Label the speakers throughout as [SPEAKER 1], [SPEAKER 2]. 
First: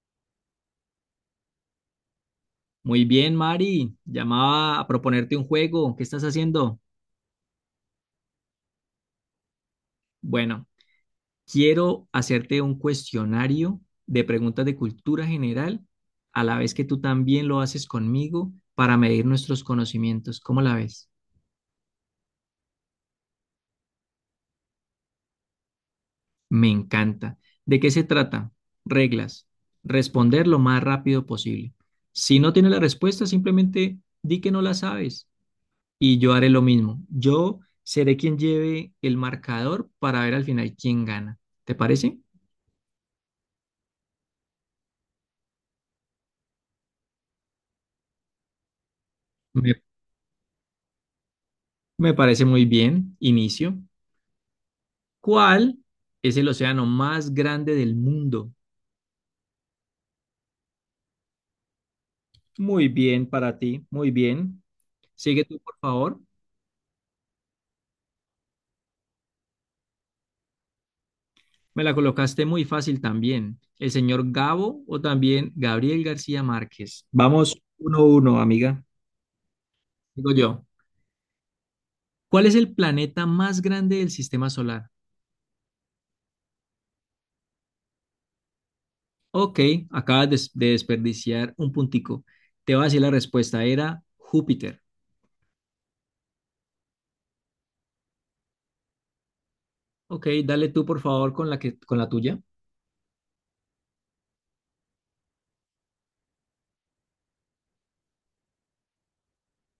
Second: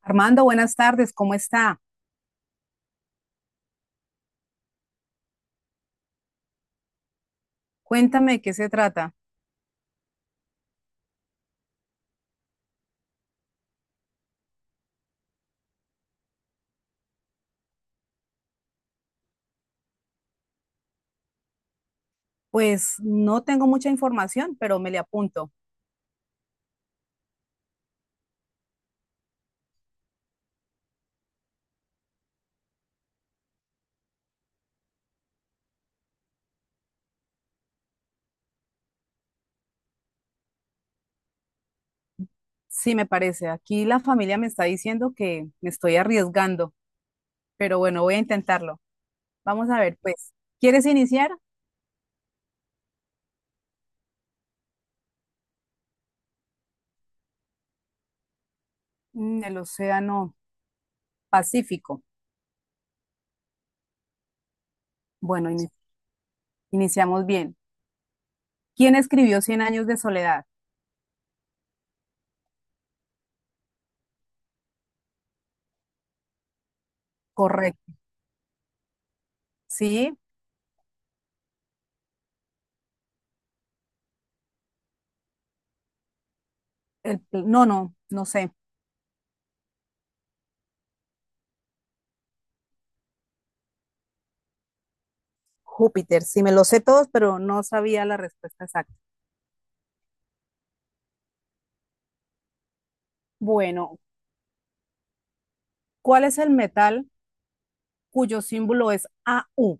[SPEAKER 1] Armando, buenas tardes, ¿cómo está?
[SPEAKER 2] Muy bien, Mari. Llamaba a proponerte un juego. ¿Qué estás haciendo?
[SPEAKER 1] Cuéntame de qué se trata.
[SPEAKER 2] Bueno, quiero hacerte un cuestionario de preguntas de cultura general, a la vez que tú también lo haces conmigo para medir nuestros conocimientos. ¿Cómo la ves?
[SPEAKER 1] Pues no tengo mucha información, pero me le apunto.
[SPEAKER 2] Me encanta. ¿De qué se trata? Reglas. Responder lo más rápido posible. Si no tienes la respuesta, simplemente di que no la sabes. Y yo haré lo mismo. Yo seré quien lleve el marcador para ver al final quién gana. ¿Te parece?
[SPEAKER 1] Sí, me parece. Aquí la familia me está diciendo que me estoy arriesgando, pero bueno, voy a intentarlo. Vamos
[SPEAKER 2] Me,
[SPEAKER 1] a ver, pues, ¿quieres iniciar?
[SPEAKER 2] me parece muy bien. Inicio. ¿Cuál es el océano más grande del mundo?
[SPEAKER 1] El Océano Pacífico.
[SPEAKER 2] Muy bien para ti, muy bien. Sigue
[SPEAKER 1] Bueno,
[SPEAKER 2] tú, por favor.
[SPEAKER 1] iniciamos bien. ¿Quién escribió Cien años de soledad?
[SPEAKER 2] Me la colocaste muy fácil también. El señor Gabo o también Gabriel García Márquez. Vamos
[SPEAKER 1] Correcto.
[SPEAKER 2] 1-1, amiga.
[SPEAKER 1] Sí,
[SPEAKER 2] Digo yo. ¿Cuál es el planeta más grande del sistema solar?
[SPEAKER 1] no, no, no sé.
[SPEAKER 2] Ok, acabas de desperdiciar un puntico. Te voy a decir la respuesta, era Júpiter.
[SPEAKER 1] Júpiter, sí me lo sé todos, pero no sabía la respuesta exacta.
[SPEAKER 2] Ok, dale tú por favor con la tuya.
[SPEAKER 1] Bueno, ¿cuál es el metal cuyo símbolo es AU,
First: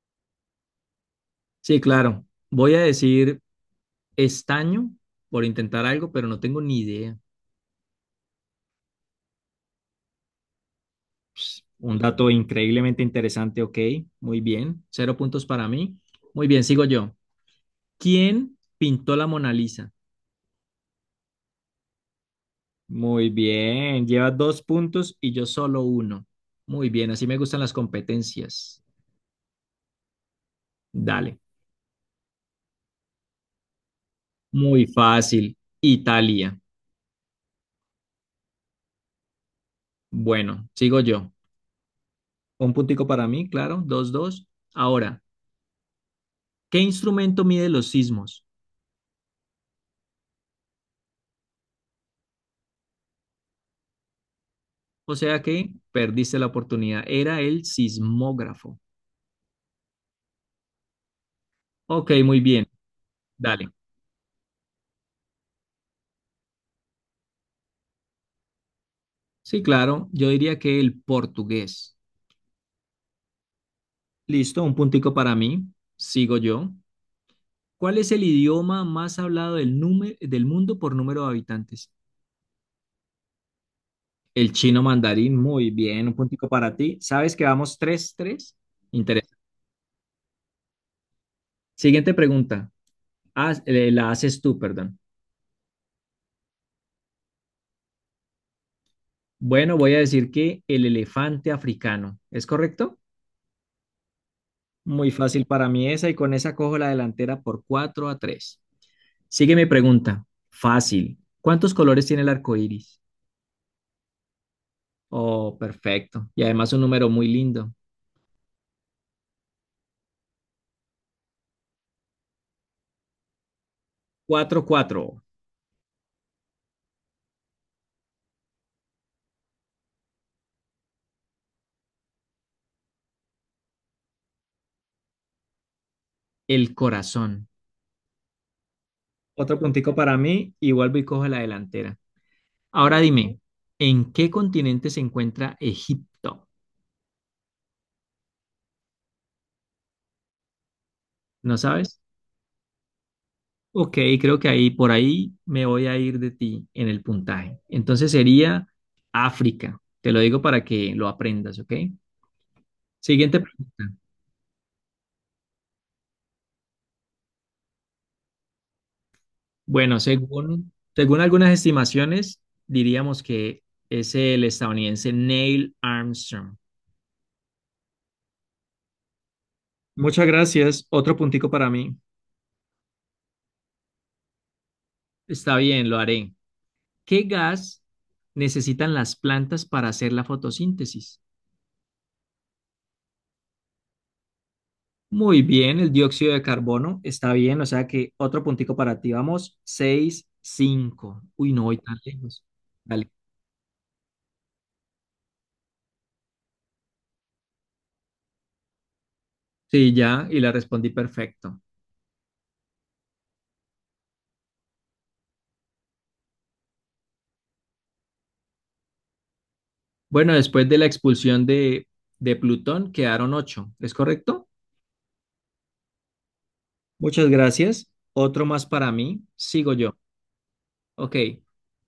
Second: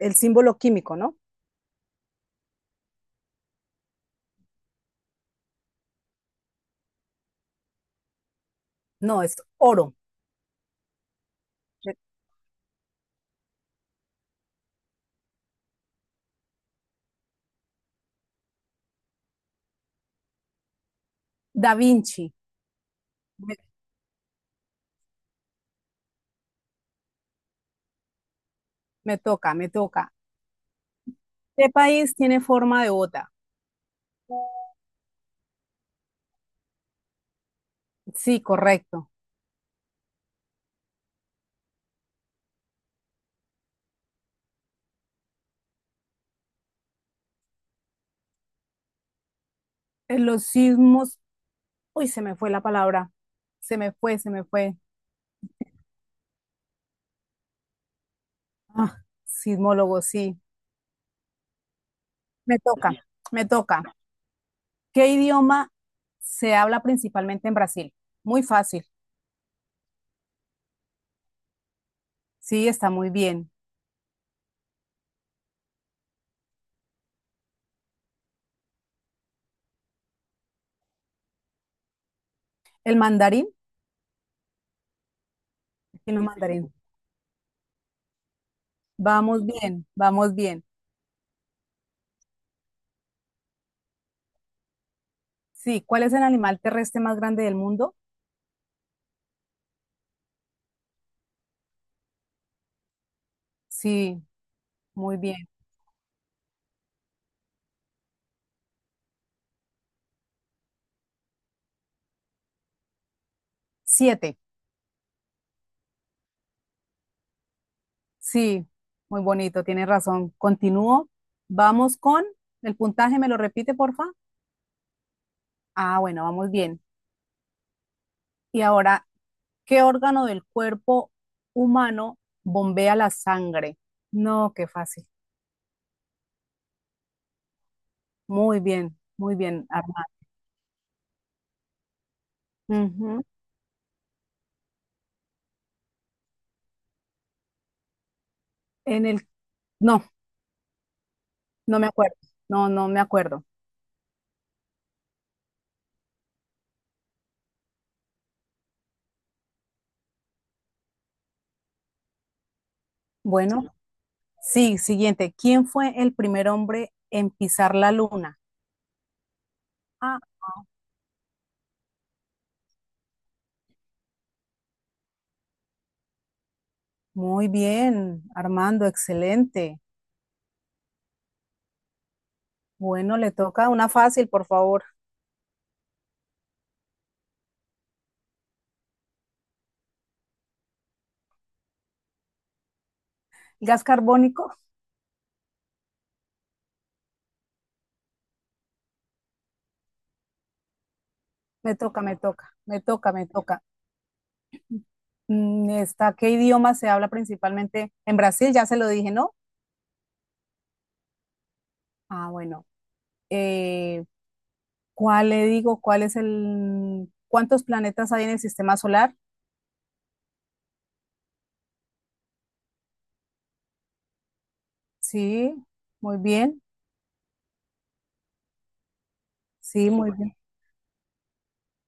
[SPEAKER 1] el símbolo químico, ¿no?
[SPEAKER 2] Sí, claro. Voy a decir estaño por intentar algo, pero no tengo ni idea.
[SPEAKER 1] No, es oro.
[SPEAKER 2] Un dato increíblemente interesante, ok, muy bien. Cero puntos para mí. Muy bien, sigo yo. ¿Quién pintó la Mona Lisa?
[SPEAKER 1] Da Vinci.
[SPEAKER 2] Muy
[SPEAKER 1] me,
[SPEAKER 2] bien, llevas dos puntos y yo solo uno. Muy bien, así me gustan las competencias.
[SPEAKER 1] me toca, me toca.
[SPEAKER 2] Dale.
[SPEAKER 1] ¿Qué país tiene forma de bota?
[SPEAKER 2] Muy fácil. Italia.
[SPEAKER 1] Sí, correcto.
[SPEAKER 2] Bueno, sigo yo. Un puntico para mí, claro. 2-2. Ahora, ¿qué instrumento mide los sismos?
[SPEAKER 1] En los sismos, uy, se me fue la palabra, se me fue, se me fue.
[SPEAKER 2] O sea que perdiste la oportunidad. Era el sismógrafo.
[SPEAKER 1] Ah, sismólogo, sí,
[SPEAKER 2] Ok, muy
[SPEAKER 1] me
[SPEAKER 2] bien.
[SPEAKER 1] toca, me
[SPEAKER 2] Dale.
[SPEAKER 1] toca. ¿Qué idioma se habla principalmente en Brasil? Muy fácil,
[SPEAKER 2] Sí, claro. Yo diría que el portugués.
[SPEAKER 1] sí, está muy bien.
[SPEAKER 2] Listo, un puntico para mí. Sigo yo. ¿Cuál es el idioma más hablado del mundo por número de habitantes?
[SPEAKER 1] ¿El mandarín?
[SPEAKER 2] El chino mandarín. Muy bien,
[SPEAKER 1] Sí,
[SPEAKER 2] un
[SPEAKER 1] no,
[SPEAKER 2] puntico
[SPEAKER 1] mandarín.
[SPEAKER 2] para ti. ¿Sabes que vamos tres? 3.
[SPEAKER 1] Vamos bien, vamos bien.
[SPEAKER 2] Siguiente pregunta. La haces tú, perdón.
[SPEAKER 1] Sí, ¿cuál es el animal terrestre más grande del mundo?
[SPEAKER 2] Bueno, voy a decir que el elefante africano. ¿Es correcto?
[SPEAKER 1] Sí,
[SPEAKER 2] Muy
[SPEAKER 1] muy
[SPEAKER 2] fácil
[SPEAKER 1] bien.
[SPEAKER 2] para mí esa y con esa cojo la delantera por 4-3. Sigue mi pregunta. Fácil. ¿Cuántos colores tiene el arco iris?
[SPEAKER 1] Siete.
[SPEAKER 2] Oh, perfecto. Y además un número muy lindo.
[SPEAKER 1] Sí, muy bonito, tienes razón. Continúo. Vamos con el puntaje, ¿me lo repite, porfa?
[SPEAKER 2] 4-4.
[SPEAKER 1] Ah, bueno, vamos bien. Y ahora, ¿qué órgano del cuerpo humano bombea la sangre? No, qué fácil.
[SPEAKER 2] El corazón.
[SPEAKER 1] Muy
[SPEAKER 2] Otro
[SPEAKER 1] bien,
[SPEAKER 2] puntico
[SPEAKER 1] Armando.
[SPEAKER 2] para mí y vuelvo y cojo la delantera. Ahora
[SPEAKER 1] Ujú.
[SPEAKER 2] dime, ¿en qué continente se encuentra Egipto?
[SPEAKER 1] En el... No,
[SPEAKER 2] ¿No
[SPEAKER 1] no me
[SPEAKER 2] sabes?
[SPEAKER 1] acuerdo. No, no me acuerdo.
[SPEAKER 2] Ok, creo que ahí por ahí me voy a ir de ti en el puntaje. Entonces sería África. Te lo digo para que lo aprendas, ¿ok? Siguiente
[SPEAKER 1] Bueno,
[SPEAKER 2] pregunta.
[SPEAKER 1] sí, siguiente. ¿Quién fue el primer hombre en pisar la luna?
[SPEAKER 2] Bueno,
[SPEAKER 1] Ah,
[SPEAKER 2] según algunas estimaciones, diríamos que es el estadounidense Neil Armstrong.
[SPEAKER 1] muy bien, Armando, excelente.
[SPEAKER 2] Muchas gracias. Otro puntico para mí.
[SPEAKER 1] Bueno, le toca una fácil, por favor.
[SPEAKER 2] Está bien, lo haré. ¿Qué gas necesitan las plantas para hacer la fotosíntesis?
[SPEAKER 1] Gas carbónico,
[SPEAKER 2] Muy bien, el dióxido de carbono está bien, o sea que otro puntico para ti. Vamos, 6-5. Uy, no
[SPEAKER 1] me
[SPEAKER 2] voy tan
[SPEAKER 1] toca, me
[SPEAKER 2] lejos.
[SPEAKER 1] toca, me
[SPEAKER 2] Dale.
[SPEAKER 1] toca, me toca. ¿Qué idioma se habla principalmente en Brasil? Ya se lo dije, ¿no?
[SPEAKER 2] Sí, ya, y la respondí perfecto.
[SPEAKER 1] Ah, bueno. Eh, ¿Cuál le digo? ¿Cuántos planetas hay en el sistema solar?
[SPEAKER 2] Bueno, después de la expulsión de Plutón quedaron 8, ¿es correcto?
[SPEAKER 1] Sí, muy bien,
[SPEAKER 2] Muchas gracias. Otro más para mí. Sigo
[SPEAKER 1] sí,
[SPEAKER 2] yo.
[SPEAKER 1] muy bien.
[SPEAKER 2] Ok.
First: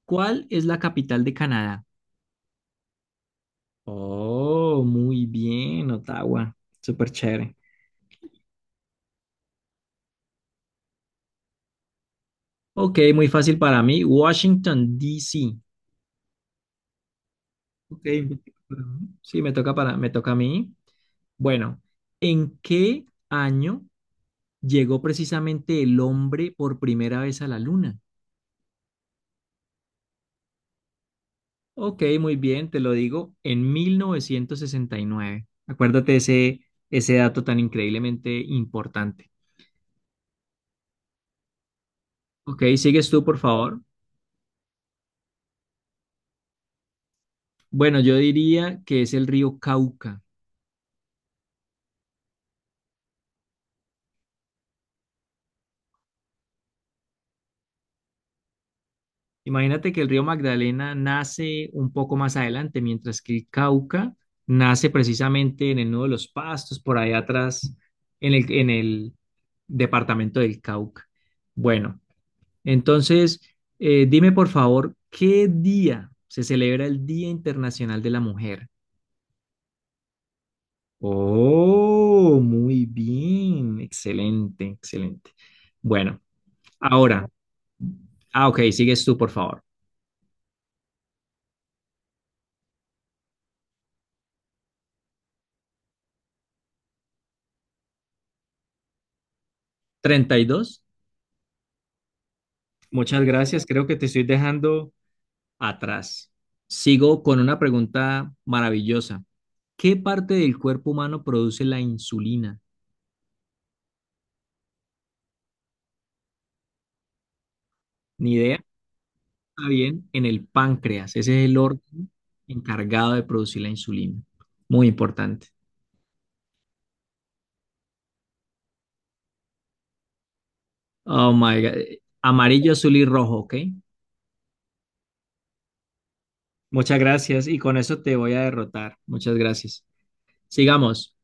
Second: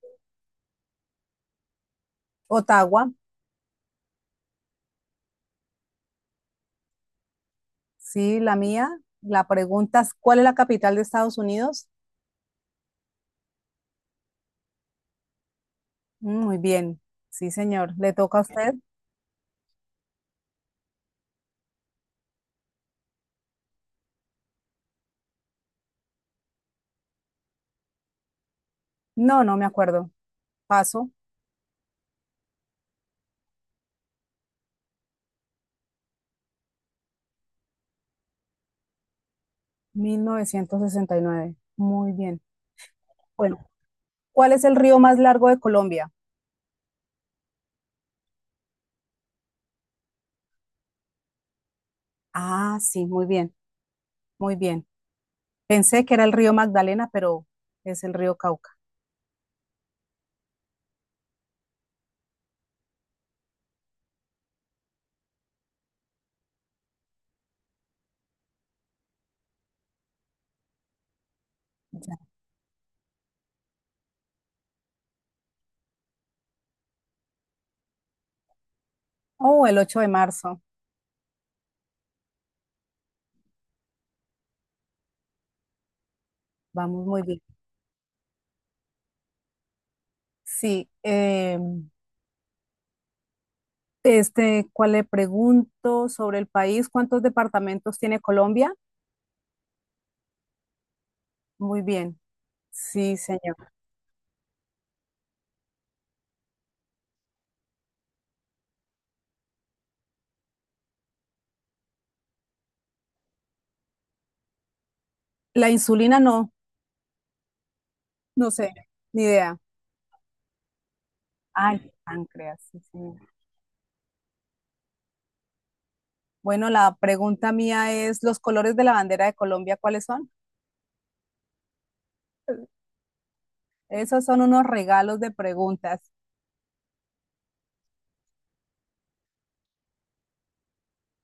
[SPEAKER 2] ¿Cuál es la capital de Canadá?
[SPEAKER 1] Ottawa,
[SPEAKER 2] Oh, muy bien, Ottawa. Súper chévere.
[SPEAKER 1] sí, la mía. La pregunta es, ¿cuál es la capital de Estados Unidos?
[SPEAKER 2] Ok, muy fácil para mí. Washington, D.C.
[SPEAKER 1] Muy bien, sí, señor.
[SPEAKER 2] Ok,
[SPEAKER 1] ¿Le toca a usted?
[SPEAKER 2] 24, ¿no? Sí, me toca a mí. Bueno, ¿en qué año llegó precisamente el hombre por primera vez a la luna?
[SPEAKER 1] No, no me acuerdo. Paso,
[SPEAKER 2] Ok, muy bien, te lo digo, en 1969. Acuérdate ese dato tan increíblemente importante.
[SPEAKER 1] 1969. Muy bien.
[SPEAKER 2] Ok, sigues tú, por
[SPEAKER 1] Bueno,
[SPEAKER 2] favor.
[SPEAKER 1] ¿cuál es el río más largo de Colombia?
[SPEAKER 2] Bueno, yo diría que es el río Cauca.
[SPEAKER 1] Ah, sí, muy bien, muy bien. Pensé que era el río Magdalena, pero es el río Cauca.
[SPEAKER 2] Imagínate que el río Magdalena nace un poco más adelante, mientras que el Cauca nace precisamente en el Nudo de los Pastos, por allá atrás, en el departamento del Cauca. Bueno,
[SPEAKER 1] Ya.
[SPEAKER 2] entonces, dime por favor, ¿qué día se celebra el Día Internacional de la Mujer?
[SPEAKER 1] Oh, el 8 de marzo.
[SPEAKER 2] Oh, muy bien, excelente, excelente. Bueno,
[SPEAKER 1] Vamos muy
[SPEAKER 2] ahora,
[SPEAKER 1] bien.
[SPEAKER 2] ok, sigues tú, por favor.
[SPEAKER 1] Sí, este, ¿cuál le pregunto sobre el país? ¿Cuántos departamentos tiene Colombia?
[SPEAKER 2] ¿32?
[SPEAKER 1] Muy bien. Sí,
[SPEAKER 2] Muchas gracias.
[SPEAKER 1] señor.
[SPEAKER 2] Creo que te estoy dejando atrás. Sigo con una pregunta maravillosa. ¿Qué parte del cuerpo humano produce la insulina?
[SPEAKER 1] La insulina no,
[SPEAKER 2] Ni
[SPEAKER 1] no
[SPEAKER 2] idea.
[SPEAKER 1] sé, ni idea.
[SPEAKER 2] Está bien, en el páncreas. Ese es el
[SPEAKER 1] Ah, el
[SPEAKER 2] órgano
[SPEAKER 1] páncreas, sí,
[SPEAKER 2] encargado
[SPEAKER 1] señor.
[SPEAKER 2] de producir la insulina. Muy importante.
[SPEAKER 1] Bueno, la pregunta mía es, ¿los colores de la bandera de Colombia cuáles son?
[SPEAKER 2] Oh my God. Amarillo, azul y rojo, ¿ok?
[SPEAKER 1] Esos son unos regalos de preguntas.
[SPEAKER 2] Muchas gracias. Y con eso te voy a derrotar. Muchas gracias. Sigamos.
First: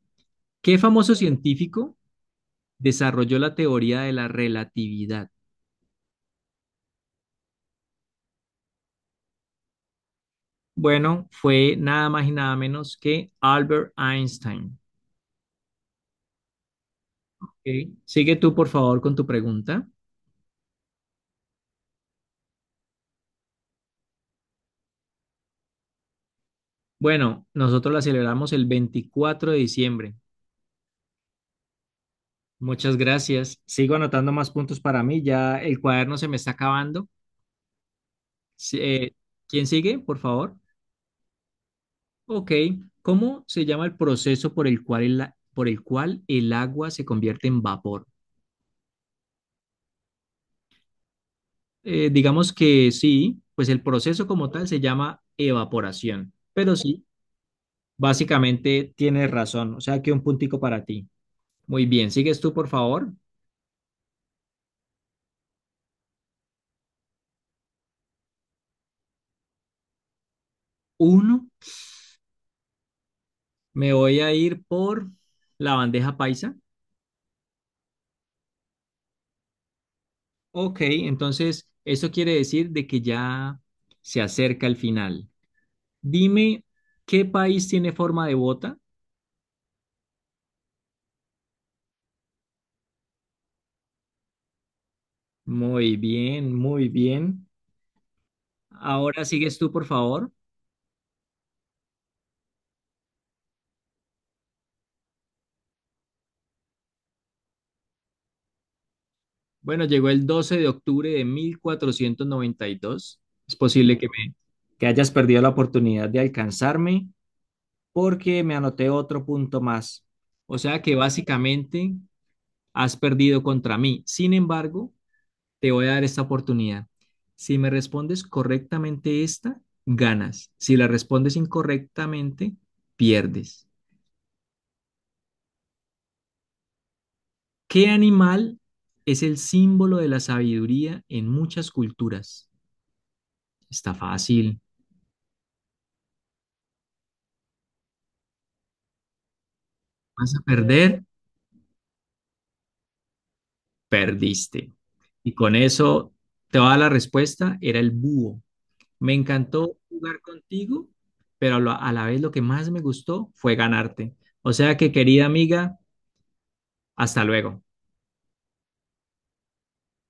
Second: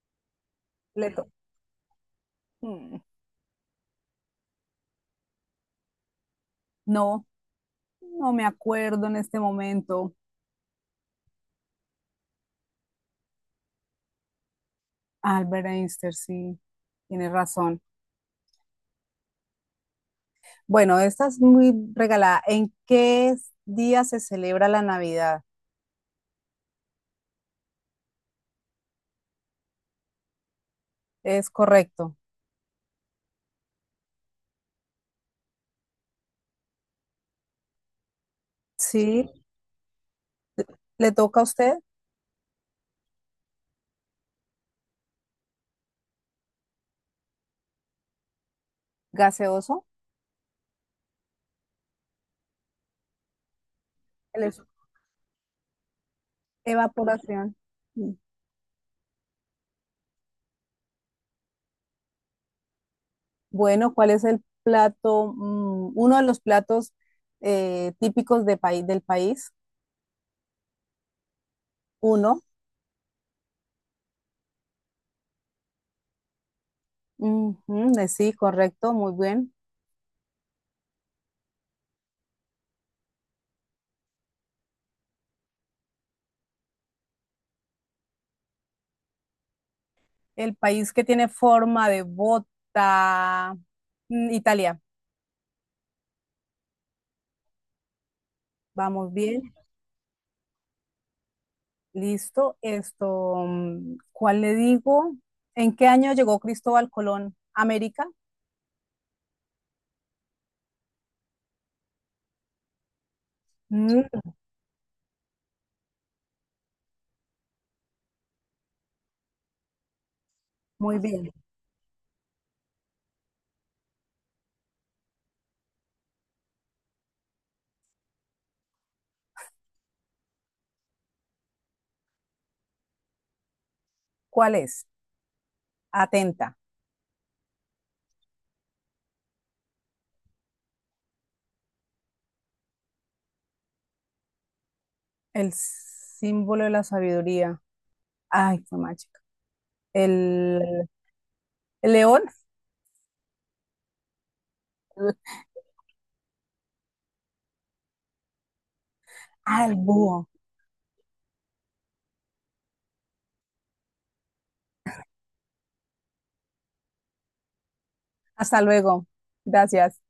[SPEAKER 2] ¿Qué
[SPEAKER 1] Le
[SPEAKER 2] famoso
[SPEAKER 1] to-
[SPEAKER 2] científico
[SPEAKER 1] Mm,
[SPEAKER 2] desarrolló la teoría de la relatividad?
[SPEAKER 1] No, no me acuerdo en este momento.
[SPEAKER 2] Bueno, fue nada más y nada menos que Albert Einstein.
[SPEAKER 1] Albert Einstein, sí, tiene razón.
[SPEAKER 2] ¿Ok? Sigue tú, por favor, con tu pregunta.
[SPEAKER 1] Bueno, esta es muy regalada. ¿En qué día se celebra la Navidad?
[SPEAKER 2] Bueno, nosotros la celebramos el 24 de diciembre.
[SPEAKER 1] Es correcto.
[SPEAKER 2] Muchas gracias. Sigo anotando más puntos para mí. Ya el cuaderno se me está acabando. Sí,
[SPEAKER 1] Sí,
[SPEAKER 2] ¿quién sigue, por favor?
[SPEAKER 1] le toca a usted,
[SPEAKER 2] Ok. ¿Cómo se llama el proceso por el cual el agua se convierte en vapor?
[SPEAKER 1] gaseoso,
[SPEAKER 2] Digamos que sí, pues el proceso como
[SPEAKER 1] ele-
[SPEAKER 2] tal se llama evaporación. Pero sí,
[SPEAKER 1] evaporación. Mm.
[SPEAKER 2] básicamente tienes razón, o sea, aquí un puntico para ti. Muy bien, sigues tú, por favor.
[SPEAKER 1] Bueno, ¿cuál es el plato, uno de los platos típicos de del país?
[SPEAKER 2] Uno,
[SPEAKER 1] Uno.
[SPEAKER 2] me voy a ir por la bandeja paisa.
[SPEAKER 1] Ujú, sí, correcto, muy bien.
[SPEAKER 2] Ok, entonces eso quiere decir de que ya se acerca el final. Dime, ¿qué país tiene forma de bota?
[SPEAKER 1] El país que tiene forma de bota, Italia.
[SPEAKER 2] Muy bien, muy bien.
[SPEAKER 1] Vamos
[SPEAKER 2] Ahora
[SPEAKER 1] bien,
[SPEAKER 2] sigues tú, por favor.
[SPEAKER 1] listo. Esto, ¿cuál le digo? ¿En qué año llegó Cristóbal Colón a América?
[SPEAKER 2] Bueno, llegó el 12 de octubre de 1492. Es posible que
[SPEAKER 1] Mm,
[SPEAKER 2] me, que hayas perdido la oportunidad de alcanzarme, porque me anoté otro punto más. O sea que
[SPEAKER 1] Muy bien.
[SPEAKER 2] básicamente has perdido contra mí. Sin embargo, te voy a dar esta oportunidad. Si me respondes correctamente esta, ganas. Si la respondes incorrectamente, pierdes.
[SPEAKER 1] ¿Cuál es? Atenta.
[SPEAKER 2] ¿Qué animal es el símbolo de la sabiduría en muchas culturas? Está fácil.
[SPEAKER 1] El símbolo de la sabiduría. Ay, qué macho.
[SPEAKER 2] ¿Vas a
[SPEAKER 1] El
[SPEAKER 2] perder?
[SPEAKER 1] El león.
[SPEAKER 2] Perdiste. Y con eso te va a dar la respuesta, era el búho. Me
[SPEAKER 1] Ah, el
[SPEAKER 2] encantó jugar
[SPEAKER 1] búho.
[SPEAKER 2] contigo, pero a la vez lo que más me gustó fue ganarte. O sea que, querida amiga, hasta luego.
[SPEAKER 1] Hasta luego. Gracias.